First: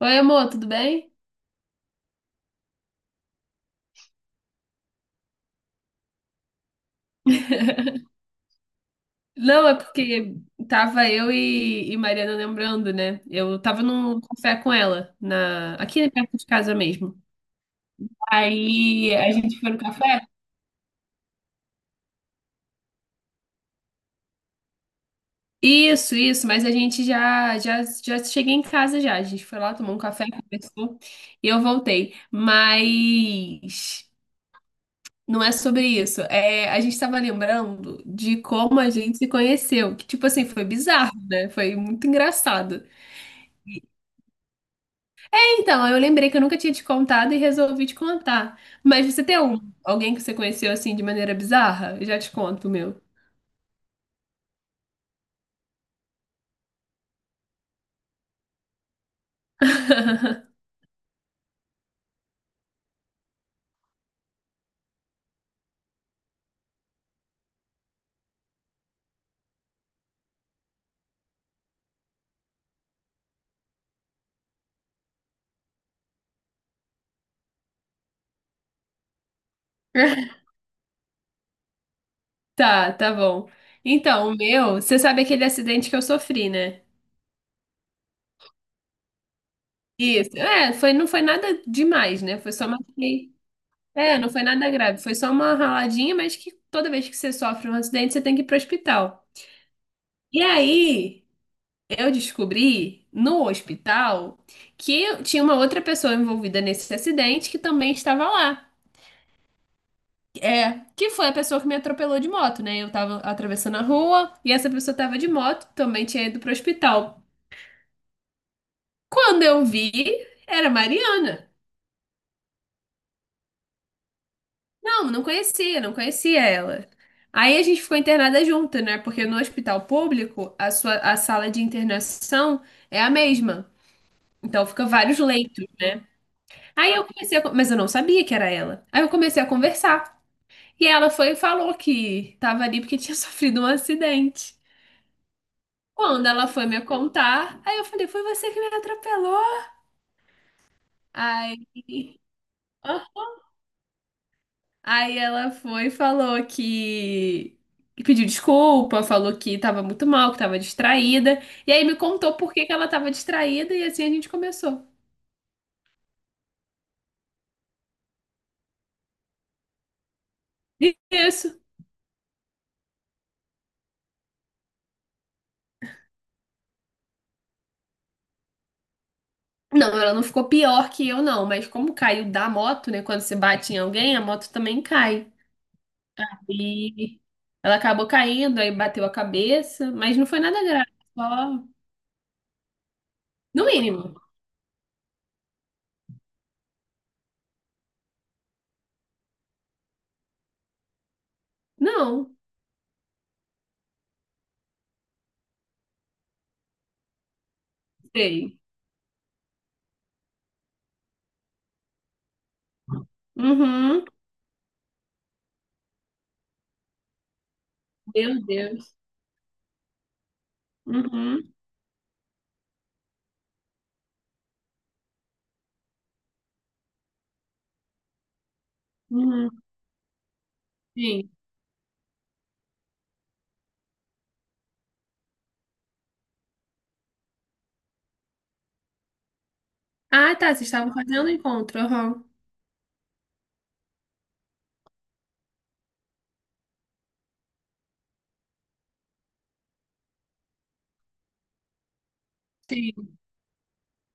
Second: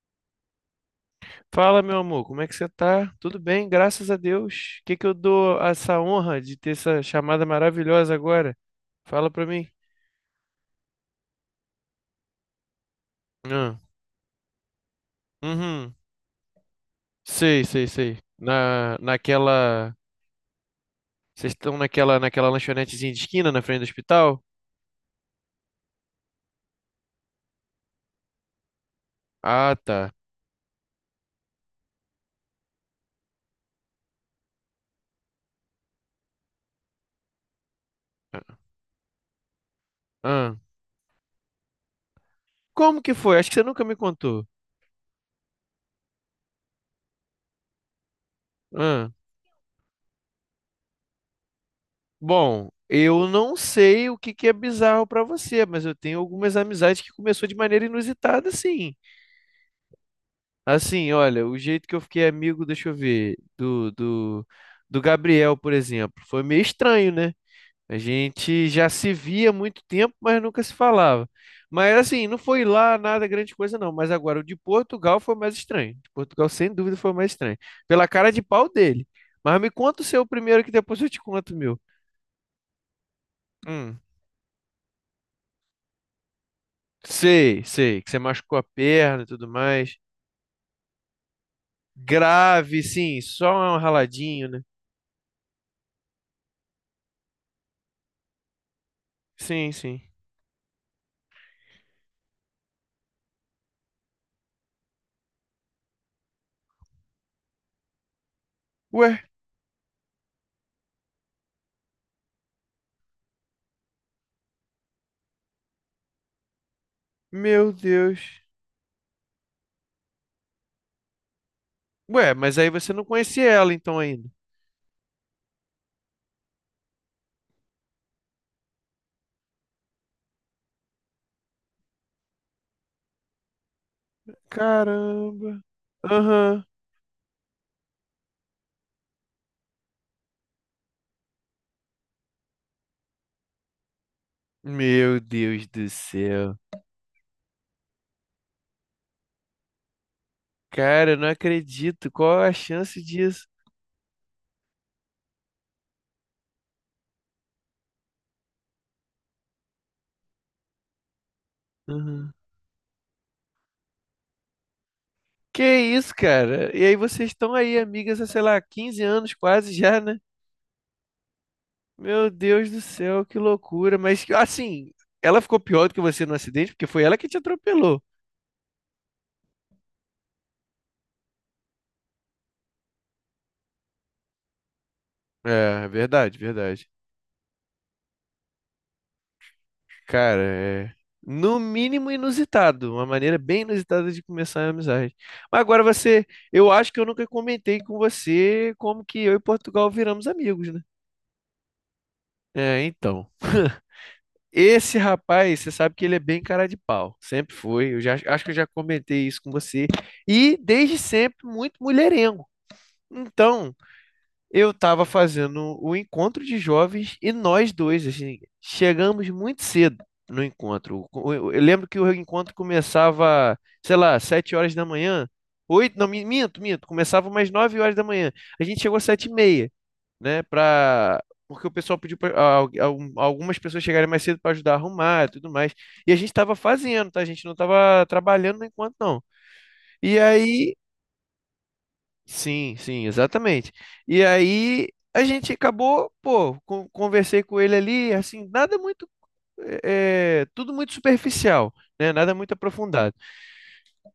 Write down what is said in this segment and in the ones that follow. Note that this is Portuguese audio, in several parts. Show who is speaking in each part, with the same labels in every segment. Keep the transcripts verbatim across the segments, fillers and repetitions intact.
Speaker 1: Oi, amor, tudo bem?
Speaker 2: Fala, meu amor, como é que você tá? Tudo bem, graças a Deus. O que que eu dou essa honra de ter essa chamada maravilhosa agora? Fala pra
Speaker 1: Não,
Speaker 2: mim.
Speaker 1: é porque tava eu e, e Mariana lembrando, né? Eu
Speaker 2: Ah,
Speaker 1: tava num café com ela, na,
Speaker 2: uhum.
Speaker 1: aqui perto de casa mesmo.
Speaker 2: Sei, sei, sei. Na,
Speaker 1: Aí a gente foi no
Speaker 2: naquela.
Speaker 1: café?
Speaker 2: Vocês estão naquela, naquela lanchonetezinha de esquina na frente do hospital?
Speaker 1: Isso, isso, mas a gente já, já, já cheguei em casa já. A gente foi lá,
Speaker 2: Ah,
Speaker 1: tomou um
Speaker 2: tá.
Speaker 1: café, conversou e eu voltei. Mas não é sobre isso. É, a gente tava lembrando de
Speaker 2: Ah.
Speaker 1: como a gente se conheceu. Que, tipo assim,
Speaker 2: Ah.
Speaker 1: foi bizarro, né? Foi muito engraçado.
Speaker 2: Como que foi? Acho que você nunca me contou.
Speaker 1: Então, eu lembrei que eu nunca tinha te contado e resolvi te contar. Mas
Speaker 2: Ah.
Speaker 1: você tem um, alguém que você conheceu assim de maneira bizarra? Eu já te conto
Speaker 2: Bom,
Speaker 1: o meu.
Speaker 2: eu não sei o que que é bizarro pra você, mas eu tenho algumas amizades que começou de maneira inusitada, sim. Assim, olha, o jeito que eu fiquei amigo, deixa eu ver, do, do, do Gabriel, por exemplo, foi meio estranho, né? A gente já se via há muito tempo, mas nunca se falava. Mas assim, não foi lá nada grande coisa, não. Mas agora, o de Portugal foi mais estranho. De Portugal, sem dúvida, foi mais estranho. Pela cara de pau dele. Mas me conta o seu primeiro, que depois eu te conto o meu.
Speaker 1: Tá, tá bom.
Speaker 2: Hum,
Speaker 1: Então, o meu, você sabe aquele acidente que eu sofri, né?
Speaker 2: sei, sei, que você machucou a perna e tudo mais.
Speaker 1: Isso. É, foi, não foi nada demais, né? Foi só uma.
Speaker 2: Grave, sim, só um
Speaker 1: É, não foi
Speaker 2: raladinho, né?
Speaker 1: nada grave. Foi só uma raladinha, mas que toda vez que você sofre um acidente, você tem que ir pro hospital.
Speaker 2: Sim, sim.
Speaker 1: E aí, eu descobri no hospital que tinha uma outra pessoa envolvida nesse acidente que também estava lá.
Speaker 2: Ué?
Speaker 1: É, que foi a pessoa que me atropelou de moto, né? Eu tava atravessando a rua e essa pessoa tava de moto, também tinha ido pro hospital.
Speaker 2: Meu Deus.
Speaker 1: Quando eu vi, era a Mariana.
Speaker 2: Ué, mas aí você não conhecia ela então ainda.
Speaker 1: Não, não conhecia, não conhecia ela. Aí a gente ficou internada junto, né? Porque no hospital público, a sua, a sala de internação é a mesma. Então fica vários
Speaker 2: Caramba.
Speaker 1: leitos.
Speaker 2: Aham.
Speaker 1: Aí eu comecei a, con- mas eu não sabia que era ela. Aí eu comecei a conversar. E ela foi e falou que tava ali porque tinha sofrido um acidente.
Speaker 2: Meu Deus do
Speaker 1: Quando ela
Speaker 2: céu.
Speaker 1: foi me contar, aí eu falei, foi você que me atropelou.
Speaker 2: Cara, eu não
Speaker 1: Aí,
Speaker 2: acredito. Qual a chance
Speaker 1: Ah.
Speaker 2: disso?
Speaker 1: aí ela foi e falou que que pediu desculpa, falou que tava muito mal, que tava distraída. E aí me
Speaker 2: Aham.
Speaker 1: contou por que que ela tava distraída e assim a gente começou.
Speaker 2: Que isso, cara? E aí vocês estão aí, amigas, há, sei lá, quinze anos quase já, né?
Speaker 1: Isso.
Speaker 2: Meu Deus do céu, que loucura. Mas assim, ela ficou pior do que você no acidente, porque foi ela que te atropelou.
Speaker 1: Não, ela não ficou pior que eu, não. Mas como caiu da moto, né? Quando você bate em alguém, a moto também cai.
Speaker 2: É, verdade, verdade.
Speaker 1: E ela acabou caindo, aí bateu a cabeça, mas não foi
Speaker 2: Cara,
Speaker 1: nada grave,
Speaker 2: é no
Speaker 1: só
Speaker 2: mínimo inusitado, uma maneira bem
Speaker 1: no
Speaker 2: inusitada
Speaker 1: mínimo.
Speaker 2: de começar a amizade. Mas agora você, eu acho que eu nunca comentei com você como que eu e Portugal viramos amigos, né?
Speaker 1: Não,
Speaker 2: É, então. Esse rapaz, você sabe que ele é bem cara de pau, sempre foi. Eu já acho que eu
Speaker 1: sei.
Speaker 2: já comentei isso com você. E desde sempre muito mulherengo. Então,
Speaker 1: Uhum,
Speaker 2: eu estava fazendo o encontro de jovens e nós dois, assim,
Speaker 1: meu Deus.
Speaker 2: chegamos muito cedo no encontro. O- o-
Speaker 1: Uhum,
Speaker 2: Eu lembro que o encontro começava, sei lá, sete horas da manhã, oito, não, mi- minto, minto, começava umas nove horas da manhã. A gente chegou às sete e
Speaker 1: uhum,
Speaker 2: meia, né, pra...
Speaker 1: sim.
Speaker 2: Porque o pessoal pediu para algumas pessoas chegarem mais cedo para ajudar a arrumar e tudo mais. E a gente estava fazendo, tá? A gente não estava trabalhando no encontro, não. E
Speaker 1: Ah, tá, vocês
Speaker 2: aí.
Speaker 1: estavam fazendo encontro, aham.
Speaker 2: Sim, sim, exatamente. E aí a gente acabou, pô, con- conversei com ele ali, assim, nada muito, é, tudo muito superficial, né? Nada muito aprofundado.
Speaker 1: Sim.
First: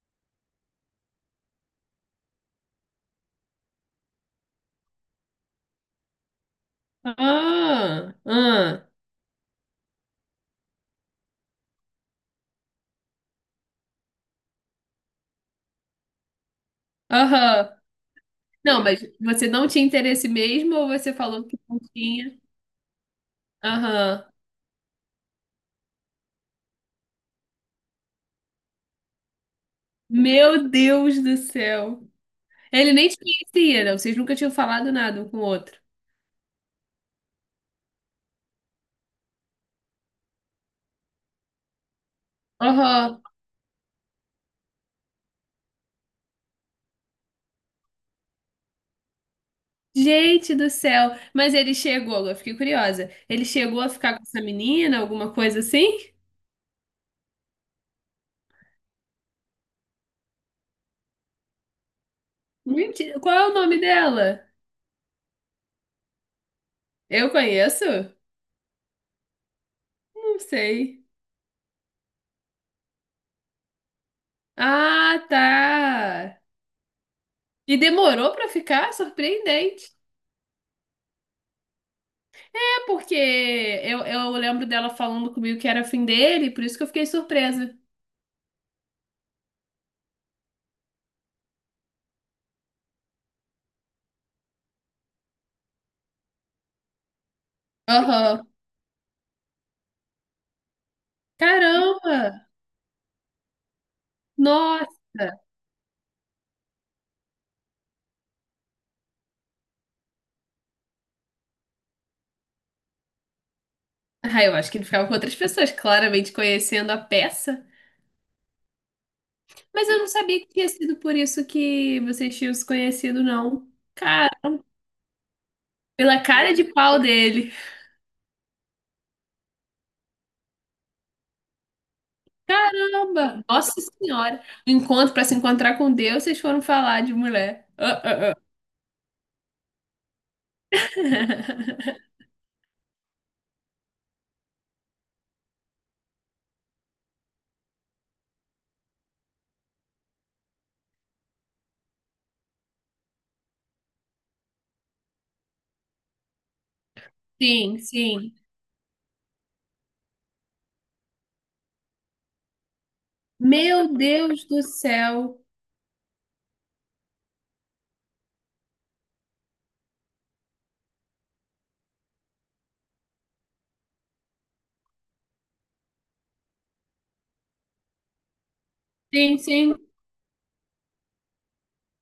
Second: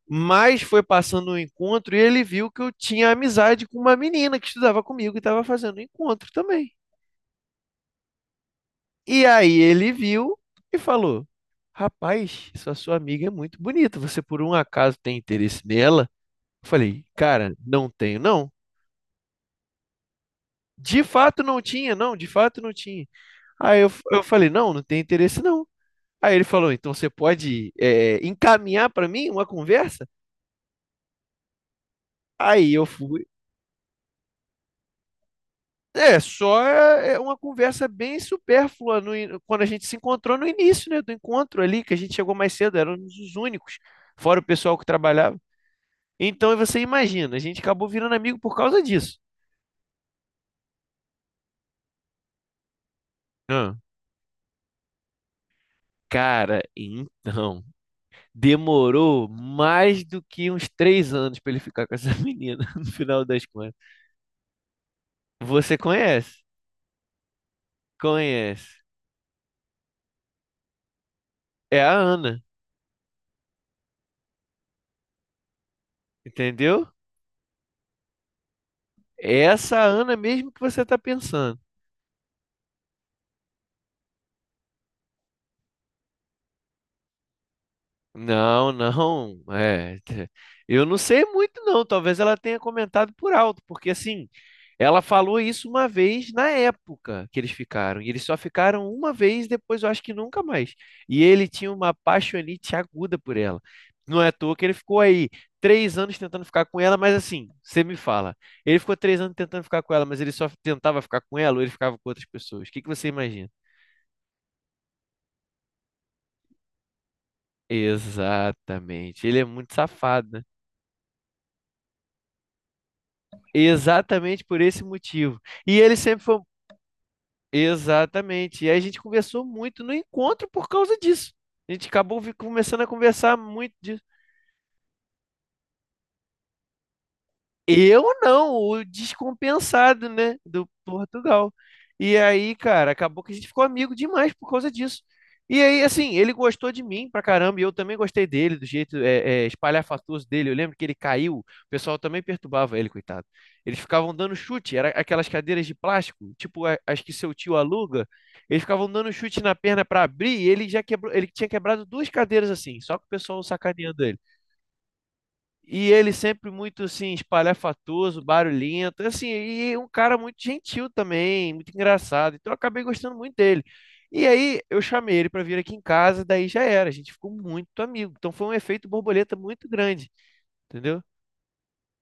Speaker 2: Mas foi passando o encontro e ele viu que eu tinha amizade com uma menina que estudava comigo e estava fazendo o encontro também.
Speaker 1: Ah, ah,
Speaker 2: E aí ele viu e falou: rapaz, essa sua amiga é muito bonita. Você por um acaso tem interesse nela? Eu falei, cara,
Speaker 1: aham.
Speaker 2: não tenho, não.
Speaker 1: Não, mas você não tinha interesse mesmo ou
Speaker 2: De
Speaker 1: você
Speaker 2: fato
Speaker 1: falou que
Speaker 2: não
Speaker 1: não
Speaker 2: tinha, não, de
Speaker 1: tinha?
Speaker 2: fato não tinha. Aí eu, eu
Speaker 1: Aham.
Speaker 2: falei, não, não tem interesse não. Aí ele falou, então você pode é, encaminhar para mim uma conversa?
Speaker 1: Meu Deus do céu.
Speaker 2: Aí eu
Speaker 1: Ele nem te
Speaker 2: fui.
Speaker 1: conhecia, não. Vocês nunca tinham falado nada um com o outro.
Speaker 2: É, só é é uma conversa bem supérflua no in- quando a gente se encontrou no início, né, do encontro ali, que a gente chegou mais cedo, éramos
Speaker 1: Aham.
Speaker 2: os únicos, fora o pessoal que trabalhava. Então você imagina, a gente acabou virando amigo por causa disso.
Speaker 1: Gente do céu! Mas ele chegou, eu fiquei curiosa. Ele
Speaker 2: Ah.
Speaker 1: chegou a ficar com essa menina, alguma coisa assim?
Speaker 2: Cara, então, demorou mais do que uns três anos para ele ficar com essa menina, no
Speaker 1: Mentira.
Speaker 2: final
Speaker 1: Qual
Speaker 2: das
Speaker 1: é o
Speaker 2: contas.
Speaker 1: nome dela?
Speaker 2: Você conhece?
Speaker 1: Eu conheço?
Speaker 2: Conhece.
Speaker 1: Não sei.
Speaker 2: É a Ana,
Speaker 1: Ah, tá.
Speaker 2: entendeu?
Speaker 1: E demorou pra ficar?
Speaker 2: É essa
Speaker 1: Surpreendente.
Speaker 2: Ana mesmo que você está pensando.
Speaker 1: É porque eu, eu lembro dela falando comigo que era fim dele, por isso que eu fiquei surpresa.
Speaker 2: Não, não. É, eu não sei muito, não. Talvez ela tenha comentado por alto, porque assim, ela falou isso uma vez na época que eles ficaram. E eles só
Speaker 1: Aham.
Speaker 2: ficaram uma vez, depois eu acho que nunca mais. E ele tinha uma
Speaker 1: Caramba!
Speaker 2: paixonite aguda por ela. Não é à toa que ele
Speaker 1: Nossa!
Speaker 2: ficou aí três anos tentando ficar com ela, mas assim, você me fala. Ele ficou três anos tentando ficar com ela, mas ele só tentava ficar com ela ou ele ficava com outras pessoas? O que que você imagina?
Speaker 1: Ah, eu acho que ele ficava com outras pessoas, claramente conhecendo a peça.
Speaker 2: Exatamente. Ele é muito
Speaker 1: Mas eu não
Speaker 2: safado,
Speaker 1: sabia
Speaker 2: né?
Speaker 1: que tinha sido por isso que vocês tinham se conhecido, não. Cara,
Speaker 2: Exatamente por esse motivo. E ele
Speaker 1: pela
Speaker 2: sempre foi. Um.
Speaker 1: cara de pau dele.
Speaker 2: Exatamente. E aí a gente conversou muito no encontro por causa disso. A gente acabou vi- começando a conversar
Speaker 1: Caramba! Nossa
Speaker 2: muito.
Speaker 1: Senhora! Um Encontro para se encontrar com Deus, vocês foram falar de mulher. Ah,
Speaker 2: Eu
Speaker 1: ah, ah.
Speaker 2: não, o descompensado, né, do Portugal. E aí, cara, acabou que a gente ficou amigo demais por causa disso. E aí, assim, ele gostou de mim pra caramba, e eu também gostei dele, do jeito é, é, espalhafatoso dele. Eu lembro que ele caiu, o pessoal também perturbava ele, coitado. Eles ficavam dando chute, era aquelas cadeiras de plástico, tipo a- as que seu tio
Speaker 1: Sim,
Speaker 2: aluga.
Speaker 1: sim.
Speaker 2: Eles ficavam dando chute na perna pra abrir, e ele já quebrou, ele tinha quebrado duas cadeiras assim, só que o pessoal
Speaker 1: Meu
Speaker 2: sacaneando ele.
Speaker 1: Deus do céu.
Speaker 2: E ele sempre muito assim, espalhafatoso, barulhento, assim, e um cara muito gentil também, muito engraçado. Então eu acabei gostando muito dele. E aí eu chamei ele para vir aqui em casa, daí já era, a gente ficou muito amigo. Então foi um efeito borboleta
Speaker 1: Sim,
Speaker 2: muito
Speaker 1: sim,
Speaker 2: grande, entendeu?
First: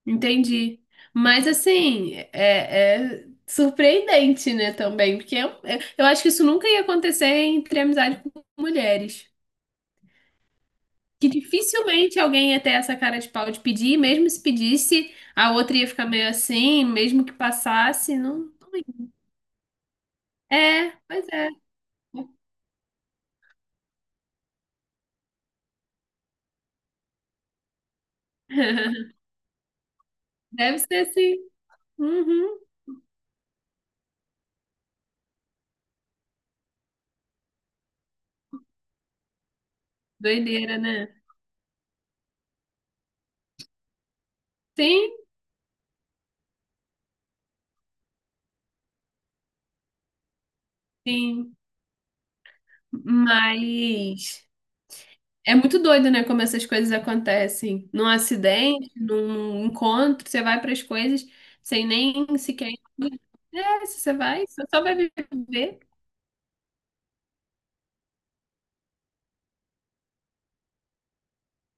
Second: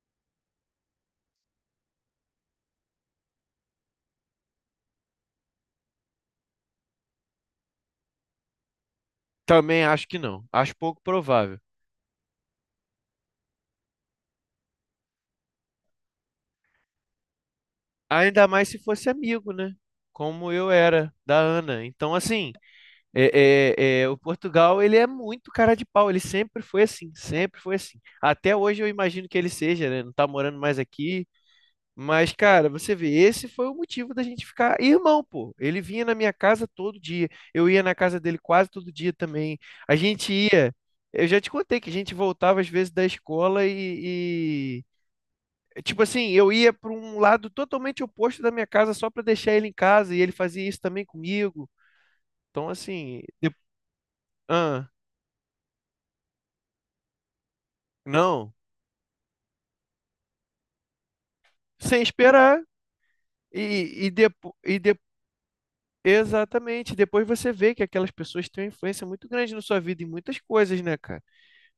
Speaker 1: entendi. Mas assim, é, é surpreendente, né, também, porque é um- é- eu acho que isso nunca ia acontecer entre amizade com mulheres.
Speaker 2: Também acho que não, acho pouco
Speaker 1: Que
Speaker 2: provável.
Speaker 1: dificilmente alguém ia ter essa cara de pau de pedir, e mesmo se pedisse, a outra ia ficar meio assim, mesmo que passasse,
Speaker 2: Ainda
Speaker 1: não,
Speaker 2: mais
Speaker 1: não
Speaker 2: se
Speaker 1: ia.
Speaker 2: fosse amigo, né? Como eu
Speaker 1: É,
Speaker 2: era
Speaker 1: pois
Speaker 2: da
Speaker 1: é.
Speaker 2: Ana. Então, assim, É, é, é, o Portugal, ele é muito cara de pau, ele sempre foi assim, sempre foi assim. Até hoje eu imagino que ele seja, né? Não tá morando mais
Speaker 1: Deve ser
Speaker 2: aqui.
Speaker 1: assim.
Speaker 2: Mas,
Speaker 1: Uhum.
Speaker 2: cara, você vê, esse foi o motivo da gente ficar irmão, pô. Ele vinha na minha casa todo dia, eu ia na casa dele quase todo dia também. A gente ia,
Speaker 1: Doideira, né?
Speaker 2: eu já te contei que a gente voltava às vezes da escola e,
Speaker 1: Sim,
Speaker 2: e- tipo assim, eu ia para um lado totalmente oposto da minha casa só para deixar ele em casa e ele fazia isso também
Speaker 1: sim.
Speaker 2: comigo. Então, assim, de...
Speaker 1: Mas é muito doido, né? Como essas coisas acontecem. Num
Speaker 2: Não,
Speaker 1: acidente, num encontro, você vai para as coisas sem
Speaker 2: sem
Speaker 1: nem
Speaker 2: esperar.
Speaker 1: sequer. É, se
Speaker 2: E, e,
Speaker 1: você vai,
Speaker 2: depo,
Speaker 1: você
Speaker 2: e
Speaker 1: só vai
Speaker 2: de,
Speaker 1: viver.
Speaker 2: exatamente, depois você vê que aquelas pessoas têm uma influência muito grande na sua vida em muitas coisas, né, cara?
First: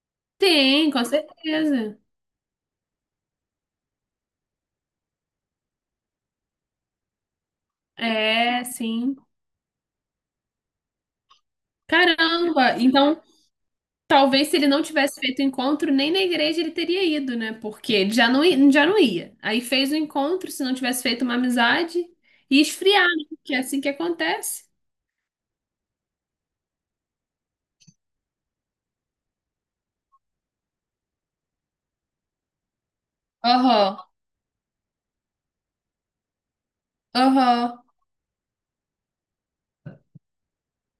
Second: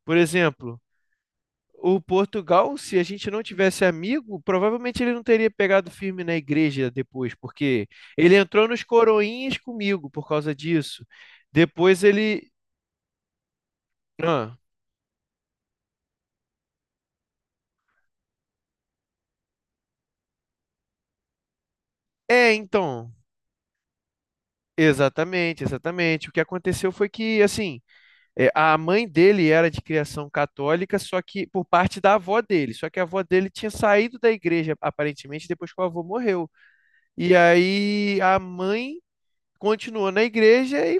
Speaker 2: Por exemplo,
Speaker 1: Tem, com certeza.
Speaker 2: o Portugal, se a gente não tivesse amigo, provavelmente ele não teria pegado firme na igreja depois, porque ele
Speaker 1: É,
Speaker 2: entrou nos
Speaker 1: sim.
Speaker 2: coroinhas comigo por causa disso. Depois ele.
Speaker 1: Caramba! Então, talvez se
Speaker 2: Ah,
Speaker 1: ele não tivesse feito o encontro, nem na igreja ele teria ido, né? Porque ele já não, i- já não ia. Aí fez o encontro, se não tivesse feito uma amizade,
Speaker 2: é,
Speaker 1: e esfriar,
Speaker 2: então.
Speaker 1: né? Que é assim que acontece.
Speaker 2: Exatamente, exatamente. O que aconteceu foi que, assim. É, a mãe dele era de criação católica, só que por parte da avó dele. Só que a avó dele tinha
Speaker 1: Aham,
Speaker 2: saído da igreja, aparentemente, depois que o avô morreu. E
Speaker 1: aham,
Speaker 2: aí a mãe continuou na igreja e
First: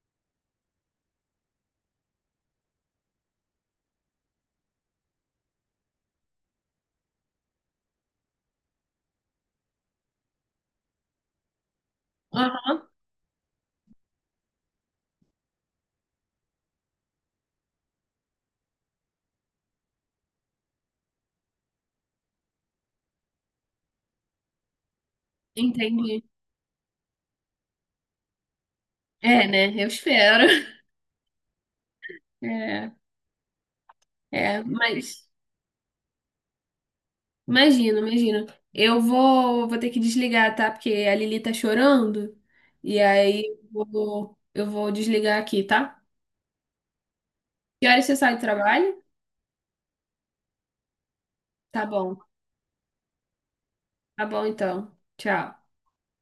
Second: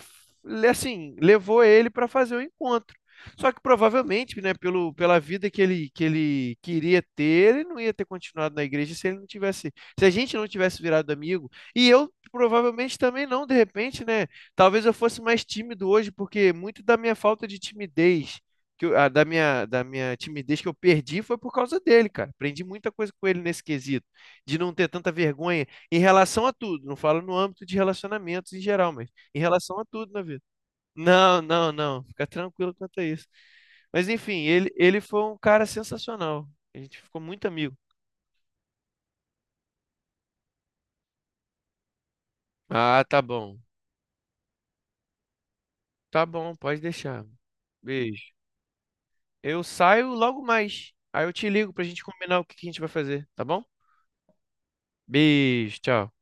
Speaker 2: assim, levou ele para fazer o encontro. Só que provavelmente, né, pelo, pela vida que ele, que ele queria ter, ele não ia ter continuado na igreja se ele não tivesse, se a gente não tivesse virado amigo. E eu
Speaker 1: aham,
Speaker 2: provavelmente também não, de repente, né? Talvez eu fosse mais tímido hoje, porque muito da minha falta de timidez, que eu- ah, da minha, da minha timidez que eu perdi foi por causa dele, cara. Aprendi muita coisa com ele nesse quesito, de não ter tanta vergonha em
Speaker 1: entendi.
Speaker 2: relação a tudo, não falo no âmbito de relacionamentos em geral, mas em
Speaker 1: É, né?
Speaker 2: relação a
Speaker 1: Eu
Speaker 2: tudo na vida.
Speaker 1: espero.
Speaker 2: Não, não, não, fica tranquilo
Speaker 1: É,
Speaker 2: quanto a isso. Mas enfim,
Speaker 1: é,
Speaker 2: ele, ele foi
Speaker 1: mas
Speaker 2: um cara sensacional. A gente ficou muito amigo.
Speaker 1: imagino, imagino. Eu vou, vou ter que desligar, tá? Porque a Lili tá chorando. E
Speaker 2: Ah, tá
Speaker 1: aí
Speaker 2: bom.
Speaker 1: eu vou, eu vou desligar aqui, tá?
Speaker 2: Tá bom, pode deixar.
Speaker 1: Que horas você
Speaker 2: Beijo.
Speaker 1: sai do trabalho?
Speaker 2: Eu saio logo mais. Aí eu te ligo pra
Speaker 1: Tá
Speaker 2: gente
Speaker 1: bom.
Speaker 2: combinar o que que a gente vai fazer, tá bom?
Speaker 1: Tá bom, então. Tchau.
Speaker 2: Beijo, tchau.